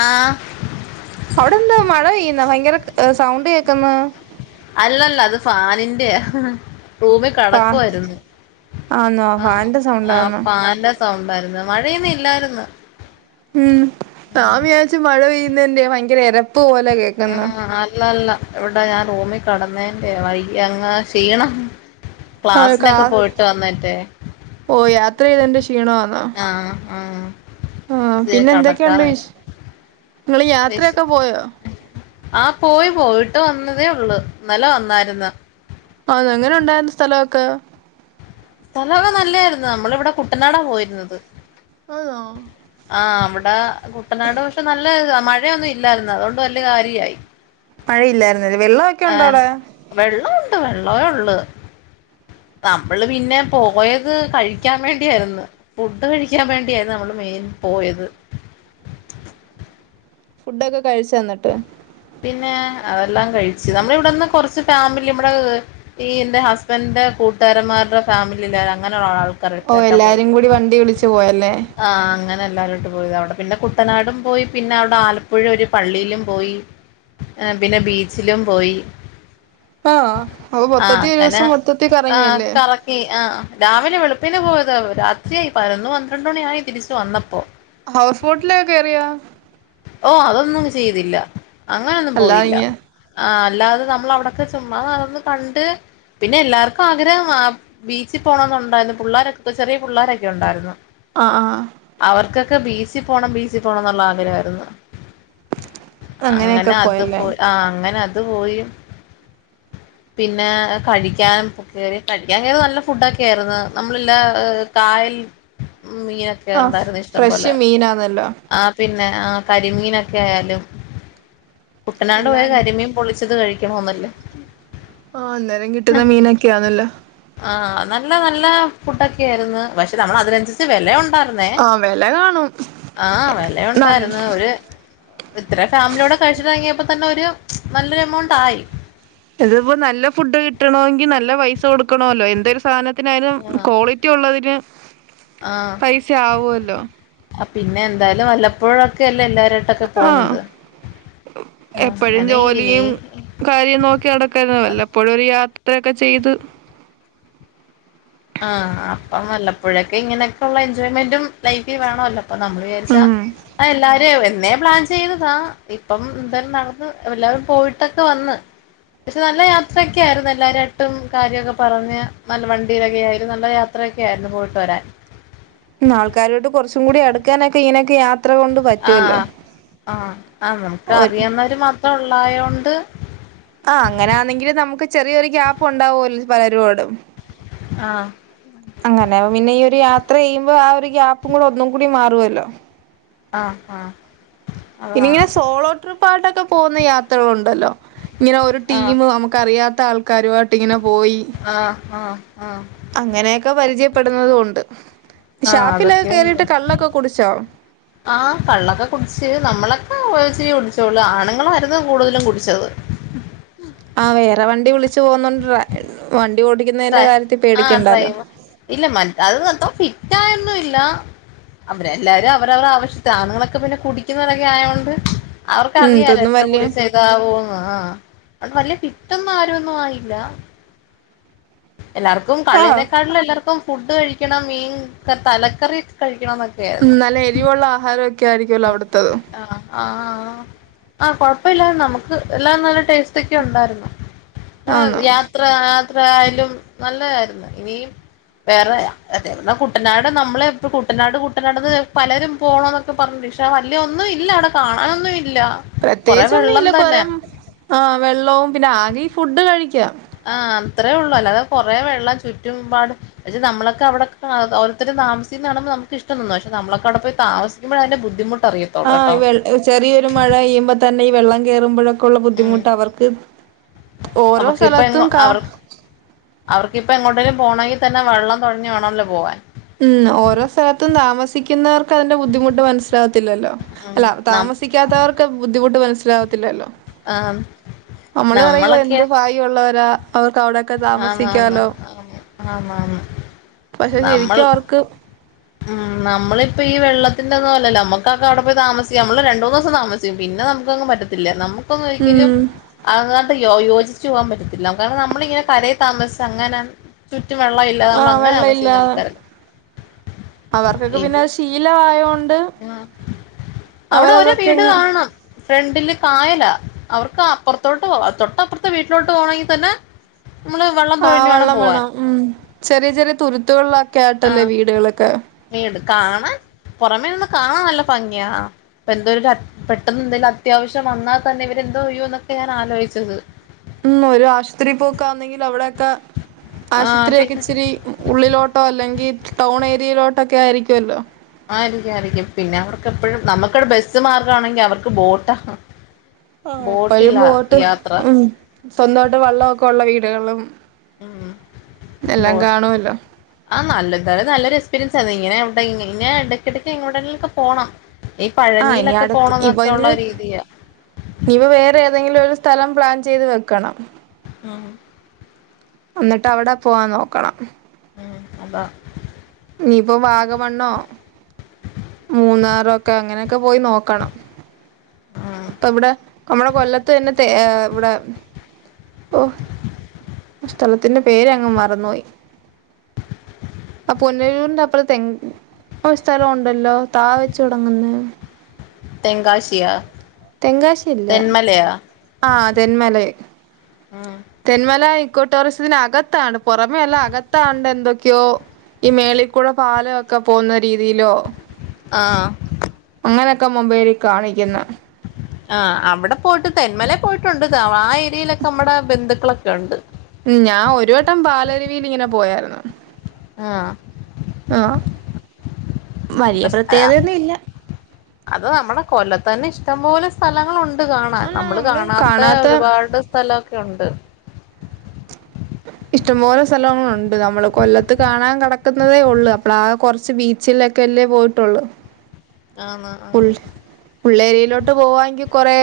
ആഹ് - യങ്കര സൗണ്ട് കേക്ക്ന്ന്- അല്ലല്ല അത് ഫാനിന്റെയാ- റൂമിൽ ഫാ കിടക്കവാരുന്നു ആന്നോ ആ ഫാന്റെ [inaudible] ആ സൗണ്ടാന്നോ ഫാന്റെ സൗ- ഉണ്ടാർന്ന് മഴയിന്ന് ഇല്ലാര്ന്ന്- ഇന്നെന്ത്യേ ഭയങ്കര എര പ്പ് പോലെ കേക്ക്ന്ന്- ഇവിട ഞാൻ റൂമി കെടന്നേന്റെയാ വയ്യ അങ്ങ് ക്ഷീണം- ആ ക്ലാസ്സിനൊക്കെ ക്ലാസ് പോയിട്ട് വന്നിട്ടെ പോയി യാത്രചെയ്തതിന്റെ ഷി- ക്ഷീണവാന്നോ? ആ ആ പിന്നെ എന്തൊക്കെയുണ്ട് വിഷ ങ്ങള് യാത്രയൊക്കെ പോയോ ആ പോയി പോയിട്ട് വന്നതേ ഉള്ളു ഇന്നലെ വന്നരുന്നു അത അങ്ങനെ ഉണ്ടായിരുന്ന സ്ഥലം ക്ക് സ്ഥലമൊക്കെ നല്ലതായിരുന്നു നമ്മള ഇവിടെ കുട്ടനാടാ പോയിരുന്നത് ആന്നോ ആ അവിടെ കുട്ടനാട് പക്ഷെ നല്ല മഴയൊന്നും ഇല്ലായിരുന്ന അതുകൊണ്ട് വല കാര്യായി മഴയില്ലായി വെള്ളമൊക്കെ ഉണ്ടോ അവിടെ? വെള്ളമേ ഉള്ള് നമ്മള് പിന്നെ പോയത് കഴിക്കാൻ വേണ്ടിയായിരുന്നു ഫുഡ് കഴിക്കാൻ വേണ്ടിയായിരുന്നു നമ്മള് മെയിൻ പോയത് ഫുഡൊക്കെ കഴിച്ചോ എന്നിട്ട്? പിന്നെ അതെല്ലാം കഴിച്ചു നമ്മള ഇവിടെന്ന് കുറച്ച് ഫാമിലി നമ്മടെ ഈ എന്റെ ഹസ്ബൻഡിന്റെ കൂട്ടുകാരന്മാരുടെ ഫാമിലി അങ്ങനെള്ള ആൾ ഓ എല്ലാരും കൂടി വണ്ടി വിളിച്ചു പോയല്ലേ? എല്ലാവരോട്ട് പോയത് അവിടെ പിന്നെ കുട്ടനാടും പോയി പിന്നെ അവിടെ ആലപ്പുഴ ഒരു പള്ളിയിലും പോയി പിന്നെ ബീച്ചിലും പോയി ആ അപ്പൊ ആ മൊത്തത്തി ഒരു അങ്ങനെ ദിവസം മൊത്തത്തി ആ കറങ്ങിയല്ലേ കറക്കി ആഹ് രാവിലെ വെളുപ്പ പിന്നെ പോയത് രാത്രിയായി പതിനൊന്നു പന്ത്രണ്ട് മണിയ ആയി തിരിച്ചു വന്നപ്പോ ഹൗസ് ബോട്ടില കേയറിയാ? ഓ അതൊന്നും ചെയ്തില്ല അങ്ങനൊന്നും അല്ലാ പോയില്ല ഇങ്ങ ആ അല്ലാതെ നമ്മൾ അവിടൊക്കെ ചുമ്മാന്ന് കണ്ട് പിന്നെ എല്ലാവർക്കും ആഗ്രഹം ആ ബീച്ചിൽ പോണംന്നുണ്ടായിരുന്നു പിള്ളോരൊക്കെ ചെറിയ പിള്ളേരൊക്കെ ഉണ്ടായിരുന്നു ആഹ് ആഹ് ക്കെ ബീച്ചിൽ പോണം ബീച്ചിൽ പോണം എന്നുള്ള ആഗ്രഹാരുന്നു [unintelligible] അങ്ങനെയൊക്കെ അങ്ങനെ അത് പോയല്ലേ പോ ആ അങ്ങനെ അത് അതു പോയി പിന്നെ കഴിക്കാനുംറി കഴിക്കാൻ കറി നല്ല ഫുഡക്കെ ആയിരുന്നു നമ്മളല്ല കായൽ മീനൊക്കെ ആഹ് ഉണ്ടായിരുന്നു ഫ്രഷ് ഇഷ്ടംപോലെ മീനാന്നല്ലോ ആ പിന്നെ ആഹ് കരിമീനൊക്കെ ആയാലും കുട്ടനാട് പോയ എല്ലാന്ന് കരിമീം പൊളിച്ചത് കഴിക്ക ക്ക് ഹോമ്മല്ലേ ആഹ് അന്നേരം കിട്ടുന്ന മീനൊക്കെയ ആന്നല്ല ആ നല്ല നല്ല ഫുഡൊക്കെ ആയിരുന്നു പക്ഷെ നമ്മൾ അതിനനുസരിച്ച് വിലയുണ്ട് ആഹ് വില കാണും നല്ല അ ഒരു ഇത്ര ഫാമിലിയോടെ കഴിച്ചിട്ടറങ്ങിയപ്പോ തന്നെ ഒരു നല്ലൊരു എമൗണ്ട് ആയി ഇതിപ്പോ നല്ല ഫുഡ് കിട്ടണമെങ്കിൽ നല്ല പൈസ കൊടുക്കണല്ലോ എന്ത് ഒരു സാധന ത്തിനായാലും ക്വാളിറ്റി ഉള്ളതിന് ആ പൈസ ആവുല്ലോ ആ പിന്നെ എന്തായാലും വല്ലപ്പോഴൊക്കെ ല്ലേ എല്ലാ ആ ആഹ് എപ്പഴും അങ്ങനെ ഇനി ജോലിയും കാര്യം നോക്കി നടക്കല് വല്ലപ്പോഴും ഒരു യാത്രയൊക്കെ ചെയ്ത് ആ അപ്പം വല്ലപ്പോഴൊക്കെ ഇങ്ങനെക്കെള്ള എൻജോയ്മെന്റും ലൈഫിൽ വേണല്ലോ അപ്പൊ നമ്മള് വിചാരിച്ച ഉം എ എല്ലാരു ന്നെ പ്ലാൻ ചെയ്തതാ ഇപ്പം എന്തയലും നടന്ന് എല്ലാരും പോയിട്ടൊക്കെ വന്ന് ക്ഷെ നല്ല യാത്രയൊ ക്യായിരുന്നു എല്ലരായിട്ടും കാര്യൊക്കെ പറഞ്ഞ് നല്ല വ ണ്ടിലൊക്കെയായിരുന്നു നല്ല യാത്രയൊക്കെയായിരുന്നു പോയിട്ട് വരാൻ ഉം ആൾക്കാരോയിട്ട് കൊർച്ചും കൂടി അടുക്കാനൊക്കെ ഇനൊക്കെ യാ ആ ആ ആ നമുക്ക് ഒര് അറിയുന്നവര് മാത്രേ ഉ ക്ലായോണ്ട് ആ അങ്ങനാന്നങ്കിലും നമുക്ക് ചെറിയൊരു ക്യാപ്പു ണ്ടാവുഅല്ലോ പലരോടും ആഹ് അങ്ങനെ പിന്നെ ഈ ഒരു യാത്ര ത്ര യ്യുമ്പോ ആ ഒരു ക്യാപ്പും കൂടെ ഒന്നും കൂടി മാറുവല്ലോ ആ ആ പിന്നിങ്ങനെ സോളോ ട്രിപ്പായിട്ടൊക്കെ പോവുന്ന യാത്രകളുണ്ടല്ലോ ഇങ്ങനെ ഒരു ടീം നമുക്കറിയാത്ത ആൾക്കാരു ആയിട്ടിങ്ങനെ ആ ആ ആ അങ്ങനെയെക്കെ പരിചയപ്പെടുന്നതുണ്ട് ആഹ് ഷാപ്പിലൊക്കെ കേറിട്ട് കള്ളൊക്കെ കുടിച്ചോ ആ കള്ളൊക്കെ കുടിച്ച് നമ്മളൊക്കെച്ചിരി കുടിച്ചോള്ളൂ ആണ്ങ്ങളായിരുന്നു കൂടുതലും കുടിച്ചത് ആ വേറെ വണ്ടി വിളിച്ചു പോവുന്നുണ്ട്ര വ ഡ്ര ആ ഡ്രൈവർ ഇല്ല മറ്റ അത് [unintelligible] ടൈം നുല്ല അവരെ എല്ലാരും അവരവരുടെ ആവശ്യത്ത് ആണുങ്ങളൊക്കെ പിന്നെ കുടിക്കുന്നവരൊക്കെ ആയോണ്ട് ഉം അവർക്കറിയാലോ ഇതൊന്നും എത്ര വല്യ കുടി ചെയ്താവൂന്ന് ആ വല്യ ഫീറ്റൊന്നും ആരൊന്ന്വായില എല്ലാർക്കും ആഹ് കള്ളീനേക്കാട്ടിലും എല്ലാർക്കും ഫുഡ് കഴിക്കണം മീൻ തലക്കറി കഴിക്ക ഉം നല്ല എരിവുള്ള ആഹാരൊക്കെ ക്കെയായിരിക്കല്ലോ അവ്ട്ത്തത് ആ ആ കൊഴപ്പില്ലായ്രുന്നു നമുക്ക് എല്ലാം നല്ല ടേസ്റ്റൊക്കെ ഉണ്ടായിരുന്നു എ ആന്ന് യാത്രാ ത്രയായാലും നല്ല യായിരുന്നു ഇനിയും വേറെ അത കുട്ടനാട് നമ്മളെയൊക്കെ കുട്ടനാട് കുട്ടനാട്ന്ന് കേക്ക് പലരും പോണോന്നൊക്കെ [unintelligible] വല്ലയൊന്നും ഇല്ല അവിടെ കാണാനൊന്നു ഇ പ്രത്യേകിച്ച ഒന്നും ഇല്ല കൊറെ ആവെള്ളവും പിന്നെ ആകെ ഫുഡ് കഴിക്കുക ആഹ് അത്രേയള്ളൂ അല്ലാതെ കുറെ വെള്ളം ചുറ്റുപാട് പക്ഷെ നമ്മളൊക്കെ അവിടെ ഓരോത്ത താമസിക്കുന്ന കാണുമ്പോ നമുക്കിഷ്ട തന്ന പക്ഷെ നമ്മളൊക്കെ അടെയി താമസിക്കുമ്പോഴ അതിൻന്റെ ബുദ്ധമുട്ട് ആ ചെറിയൊരു മഴ പെയ്യുമ്പോ തന്നെ ഈ വെള്ളം കേയറമ്പഴും ള്ള ഉം ബുദ്ധിമുട്ട് അവർക്ക് ഓരോ അവർക്കിപ്പ എങ്ങോ സ്ഥലത്തും കാ എവിടേലും പോനേൽത്തന്നെ വള്ളം തുഴഞ്ഞു വേണമല്ലോ പോവാൻ ഉം ഓരോ സ്ഥലത്തും താമസിക്കുന്നവർക്ക് അതിന്റെ ബുദ്ധിമുട്ട് മനസ്സില തില്ലല്ലോ ഉം അല്ല നം താമസിക്കാത്തവർക്ക് ബുദ്ധിമുട്ട് മനസിലവത്തില്ലല്ലോ ആഹ് നമ്മപറയും നമ്മളൊക്കെ എന്തു ഭാഗ്യമുള്ളവര ആ അവർ അവിടൊക്കെ താമസിക്കാലോ ആമാ പക്ഷെ ശരിക്കും അവർക്ക് ഉം നമ്മിളിപ്പോ ഈ വെള്ളത്തിന്റെ ഒന്നുമല്ലോലോ നമക്കെക്കെ അവിടെ പോയി താമസിക്കാം നമ്മള് രണ്ട മൂന്ന് ദിവസ തമാസമിക്കും പിന്നെ നമുക്കങ് പറ്റത്തില്ല നമുക്ക് ഇപ്പോരിക്കലും ഉം അങ്ങാ യോ യോജിച്ചച്ച് പോവാൻ പറ്റത്തില്ല കാരണം നമ്മളിങ്ങനെ കരയിൽ താമസഅങ്ങനെ മറ്റ വെള്ളം ഇല്ലാ നമ്മൾ ആഹ് വെള്ളം അങ്ങനൊതാമസിക്കുന്ന ഇല്ലാതെ ആൾക്കാരല്ലോ അവർക്കൊക്കെ പിന്നെത് ശീലമായയൊണ്ട് ആ അവരതൊക്കെങ് രണ്ടില് കായലാ അവർക്ക് അപ്പുറത്തോട്ട് പോ തൊട്ടപ്പുറത്തെ വീട്ടിലോട്ട് പോകണമെങ്കിൽ തന്നെ നമ്മള് വെള്ളം തൊഴിഞ്ഞു ആവെള്ളം പോവാൻ വേണം ഉം ചെറിയ ചെറിയ തുരു തുള്ള കേട്ടല്ലേ വീടുകളൊക്കെ കാണാ പുറമേ നിന്ന് കാണാൻ നല്ല ഭംഗിയാ ഇപ്പ എന്തോ പെട്ടെന്ന് എന്തെിലും അത്യാവശ്യം വന്നാൽ തന്നെ ഇവരെന്തോ ചെയയ്യോ എന്നൊക്കെ ഞാൻ ആലോചിച്ചത് ഉ ഒരു ആശുപത്രി പോക്കാന്നെങ്കിൽ അവിടെ ആഹ് ആശുപത്രിക്കെ പിന്നെ ഇച്ചിരി ഉള്ളിലോട്ടോ അല്ലെങ്കിൽ ടൗൺ ഏരിയയിലോട്ടൊക്കെ ആയിരിക്കല്ലോ ആയിരിക്കാം ആയിരിക്കും പിന്നെ അവർക്ക് എപ്പഴും നമ്മുക്കിടെ ബസ്സ് മാർഗംമാണെങ്കിൽ അവർക്ക് ബോട്ടാ ആ എപ്പോഴും ബോട്ടിലാ ബോട്ട് യാത്ര ഉ സ്വന്തമായിട്ട് വെള്ളമൊക്കെ ഉള്ള വീട് കുട്ടകളും ഉം എല്ലാം കാണുവല്ലോ എന്താലും നല്ലൊരു എസ്പീരിയൻസ് ആ ഇങ്ങനെ ഇ ഇടയ്ക്കിടയ്ക്ക് ഇങ്ങോടക്കെ പോകണം ആ ഇനി അടുത്ത് ഇപ്പൊ ഇ രീതിയാ ഇനിപ്പ വേറെ ഏതെങ്കിലും ഒരു സ്ഥലം പ്ലാൻ ചെയ്ത് വെക്കണം ആ എന്നിട്ട് അവിടെ പോവാൻ നോക്കണം അത നീപ്പോ വാഗമണ്ണോ മൂന്നാറൊക്കെ അങ്ങനെയൊക്കെ പോയി നോക്കണം ഉം ഇപ്പൊ ഇവിടെ നമ്മടെ കൊല്ലത്ത് തന്നെ തേ ഇവിടെ ഓ ഇഷ്ട്ടല്ല ത്തിന്റെ പേര് അങ്ങ് മറന്നുപോയി ആ പുന്നലൂരിന്റെ അപ്പുറത്തെ സ്ഥലം ഉണ്ടല്ലോ താ വെച്ച് തുടങ്ങുന്ന തെങ്കാശിയാ തെങ്കാശിയില്ല തെന്മലയാ ആ തെന്മലയ് തെന്മല ഇ ക്കൊ ടോറിസത്തിന് അകത്താണ് പുറമേ അല്ല അകത്താണ്ട് എന്തൊക്കെയോ ഈ മേളിക്കൂടി പാലൊക്കെ പോകുന്ന രീതിയിലോ ആ അങ്ങനൊക്കെ മൊബൈലിൽ കാണിക്കുന്ന് ആ അവിടെ പോയിട്ട് തെന്മലേ പോയിട്ടുണ്ട് ആ ഏരിയയിലൊക്കെ നമ്മടെ ബന്ധുക്കളൊക്കെ ഉണ്ട് ഞാൻ ഒരു വട്ടം പാലരുവീൽ ഇങ്ങനെ പോയായിരുന്നു ആ ആ വലിയ പക്ഷെ പ്രത്യേകതയൊന്നും ഇല്ല അത് നമ്മുടെ കൊല്ലത്ത് തന്നെ ഇഷ്ടംപോലെ സ്ഥലങ്ങളു ണ്ട് കാണാൻ നമ്മള് കാണാത്ത ഒരുപാട് സ്ഥല ഒ ക്കെഉണ്ട് ഇഷ്ടംപോലെ സ്ഥലങ്ങളുണ്ട് നമ്മള് കൊല്ലത്ത് കാണാൻ കിടക്കുന്നതേ ഉള്ളു അപ്പൾ ആ കുറച്ച് ബീച്ചിലൊക്കെ അല്ലേ പോയിട്ടുള്ളു ആന്ന് പുൾ ആന്ന് പുള്ളേരിയയിലോട്ട് പോവാണെങ്കിൽ കൊറെ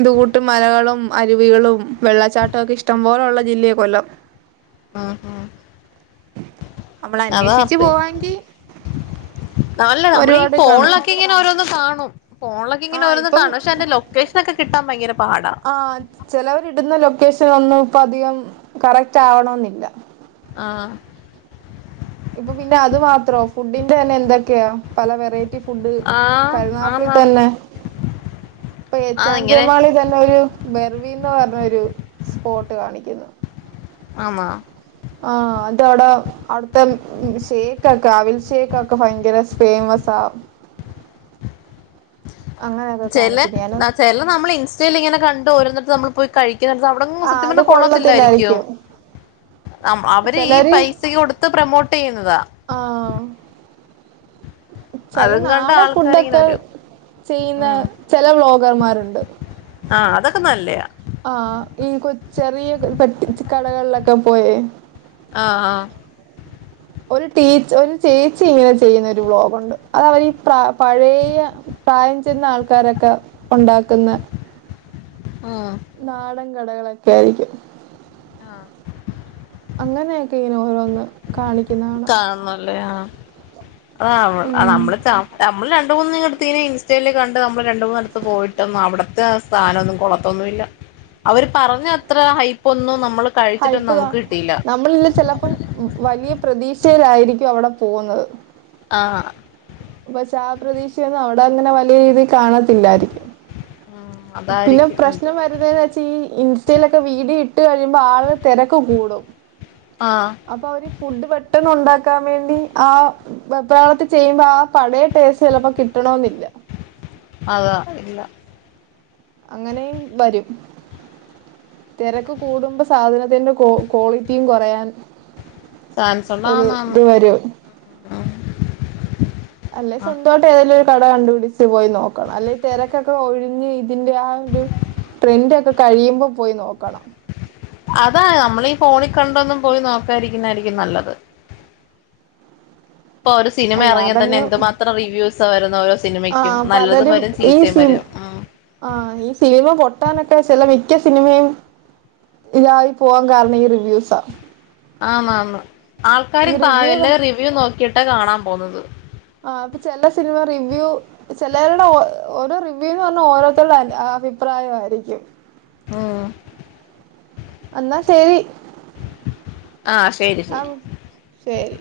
ഇത് കൂട്ട് മലകളും അരുവികളും വെള്ളച്ചാട്ടമൊക്കെ ഇഷ്ടം പോലെയുള്ള ജില്ലയാ കൊല്ലം ആ ആ നമ്മൾ അത അന്വേഷിച്ച് അപ്പേ പോവാെങ്കിൽ നല്ല നമ്മളി ഒരുപാട് കാണും പോണിലൊക്കെ ഇങ്ങനെ ഓരോ ന്ന് കാണും ഫോണൊക്കെ ഇങ്ങ നെ ആഹ് ഓരോന്നൊക്കെ കാണും പക്ഷെ അതി ന്റെ ലൊക്കേഷൻ ഒക്കെ കി ട്ടാൻ ഭയങ്കര പാടാ ആ ചെലവരിടുന്ന ലൊക്കേഷൻ ഒ ന്നും ഇപ്പ അധികം കറക്റ്റ് ആവണോ ന്നില്ല ആ ഇപ്പൊ പിന്നെ അത് മാത്രോ ഫുഡിന്റെ തന്നെ എന്തൊക്കെയാ പല വെറൈറ്റി ഫുഡ് ആഹ് കരുനാപ്പിൽ ആന്നാന്ന് തന്നെ ഇപ്പൊ ആഹ് ഇങ്ങനെ എച്ചാഞ്ചേമാളി തന്നെ ഒരു വെ വീന്ന് പറഞ്ഞൊരു സ്പോട്ട് കാണിക്കുന്നു ആമാ ആ അത് അവിടെ അവിടുത്തെ ഷേക്ക് ഒക്കെ അവിൽഷേക്ക് ഒക്കെ ഭയങ്കര ഫേമസാ അങ്ങനെയൊക്കെ ചില കാണിക്കുന്നെ ഞാന് ചില നമ്മൾ ഇൻസ്റ്റയിൽ ഇങ്ങനെ കണ്ട് ഓരൊ ന്നും നമ്മൾ പോയി കഴി ക്ക്ന്നട്ത് അവിടെ ആഹ് സത്യം അത് പറഞ്ഞാൽ കൊള്ളത്തില്ലായിരിക്കും അവര് ഈ ചെലര് പൈസക്ക് കൊടുത്ത് പ്രമോട്ട് ചെയ്യുന്നതാ ആഹ് ചെല അതും കണ്ട് നാടൻ ആൾക്കാരിങ്ങനെ ഫുഡൊക്കെ വരും ചെയ്യുന്ന ഉം ചെല ബ്ലോഗർമാരുണ്ട് ആഹ് അതൊക്കെ നല്ല യാ ആ ഈ കൊച്ച് ചെറിയ പെട്ടി കടകളിലൊക്കെ പോയേ ആ ആ ഒരു ടീ ഒരു ചേച്ചി ഇങ്ങനെ ചെയ്യുന്ന ഒരു ബ്ലോഗുണ്ട് അതവർ പ്ര പഴയ പ്രായം ചെന്ന ആൾക്കാരൊക്കെ ഉണ്ടാക്കുന്ന ഉം നാൾ കടകളൊക്കെ ആയിരിക്കും അങ്ങനെയൊക്കെ ഓരോന്ന് കാണി കൺന്നുല്ലേ ആ അ ഉം നമ്മള ച നമ്മള് രണ്ട മൂന്ന് [unintelligible] ഇൻസ്റ്റയിൽ കണ്ടു നമ്മൾ രണ്ട മൂന്നടത്ത് പോയിട്ടൊന്നും അവിടുത്തെ സ്ഥാനം ഒന്നും കൊളത്തൊന്നുല്ല അവര് പറഞ്ഞത്ര ഹൈപ്പ ഒന്നും നമ്മ ഹയപ്പു കണും നമ്മളന്ന് ചെലപ്പം വലിയ പ്രതീക്ഷ രിക്കും അവിടെ പോന്നത് ആ പ ചാ ആ പ്രതീക്ഷ അവിടെ അങ്ങനെ വലിയ രീതി കാണത്തില്ലായിരി ഉം പിന്നെ അതായിരിക്കും പ്രശ്നം എന്തുവാ വരുന്ന വെച്ച ഈ ഇൻസ്റ്റയിൽ ഒക്കെ വീഡിയോ ഇ ട്ട് കഴിയുമ്പോ ആള് തിരക്ക് കൂടും ആഹ് അപ്പൊ അവര് ഫുഡ് പെട്ടെന്ന് ഒണ്ടാക്ക പോവാൻ വേണ്ടി ആ വെപ്രാളത്തിൽ ചെയ്യുമ്പോ ആ പഴയ ടേസ്റ്റ് ചെലപ്പോ കിട്ടണോന്നില്ല. അതാ ഇല്ല അങ്ങനെയും വരും തെരക്ക് കൂടുമ്പോ സാധനത്തിന്റെ കോ കോളിറ്റിയും കൊറയാൻ ഒരു ചാൻസുള്ളാന്നാന്ന് ഇത് വരോ ഉം അല്ലെ ആഹ് സ്വന്തായിട്ട് ഏതെലേം കട കണ്ടുപിടിച്ച് പോയി നോക്കണം, അല്ലെ തെരക്കൊക്കെ ഒഴിഞ്ഞ് ഇതിന്റെ ആ ഒരു ട്രെൻഡ് ഒക്കെ കഴിയുമ്പോ പോയി നോക്കണം. അതാ നമ്മളീ ഈ ഫോണി കണ്ടൊന്നും പോയി നോക്കാരിക്കി ന്നായിരിക്കും നല്ലത് ഇപ്പൊ ഒരു സിനിമ ഇറങ്ങിയാ തന്നെ അല്ലാതങ്ങ് എന്തു മാത്രം റിവ്യൂസ് സേ വരുന്നോരോ ആ പലരും ഈ സീൻ ഉം ആ ഈ സിനിമ പൊട്ടാനൊക്കെ ചെല വ്യ മിക്ക സിനിമയും ഇതായി പോവാൻ കാരണം ഈ റിവ്യൂസാ. ആന്ന് ആന്ന് ഈ ആൾക്കാര് കാ റിവ്യൂ എല്ലാരും റിവ്യൂ നോക്കീട്ടെ കാണാ പോന്നത് ആ ഇപ്പൊ ചെല സിനിമ റിവ്യൂ ചെലവരുടെ ഓരോ റിവ്യൂന്ന് പറഞ്ഞാ ഓരോരുത്തരടെ ആഹ് അഭിപ്രായവായിരിക്കും. ആഹ് അന്നാ ശരി ആ ശരി ശരി അവ് ശരി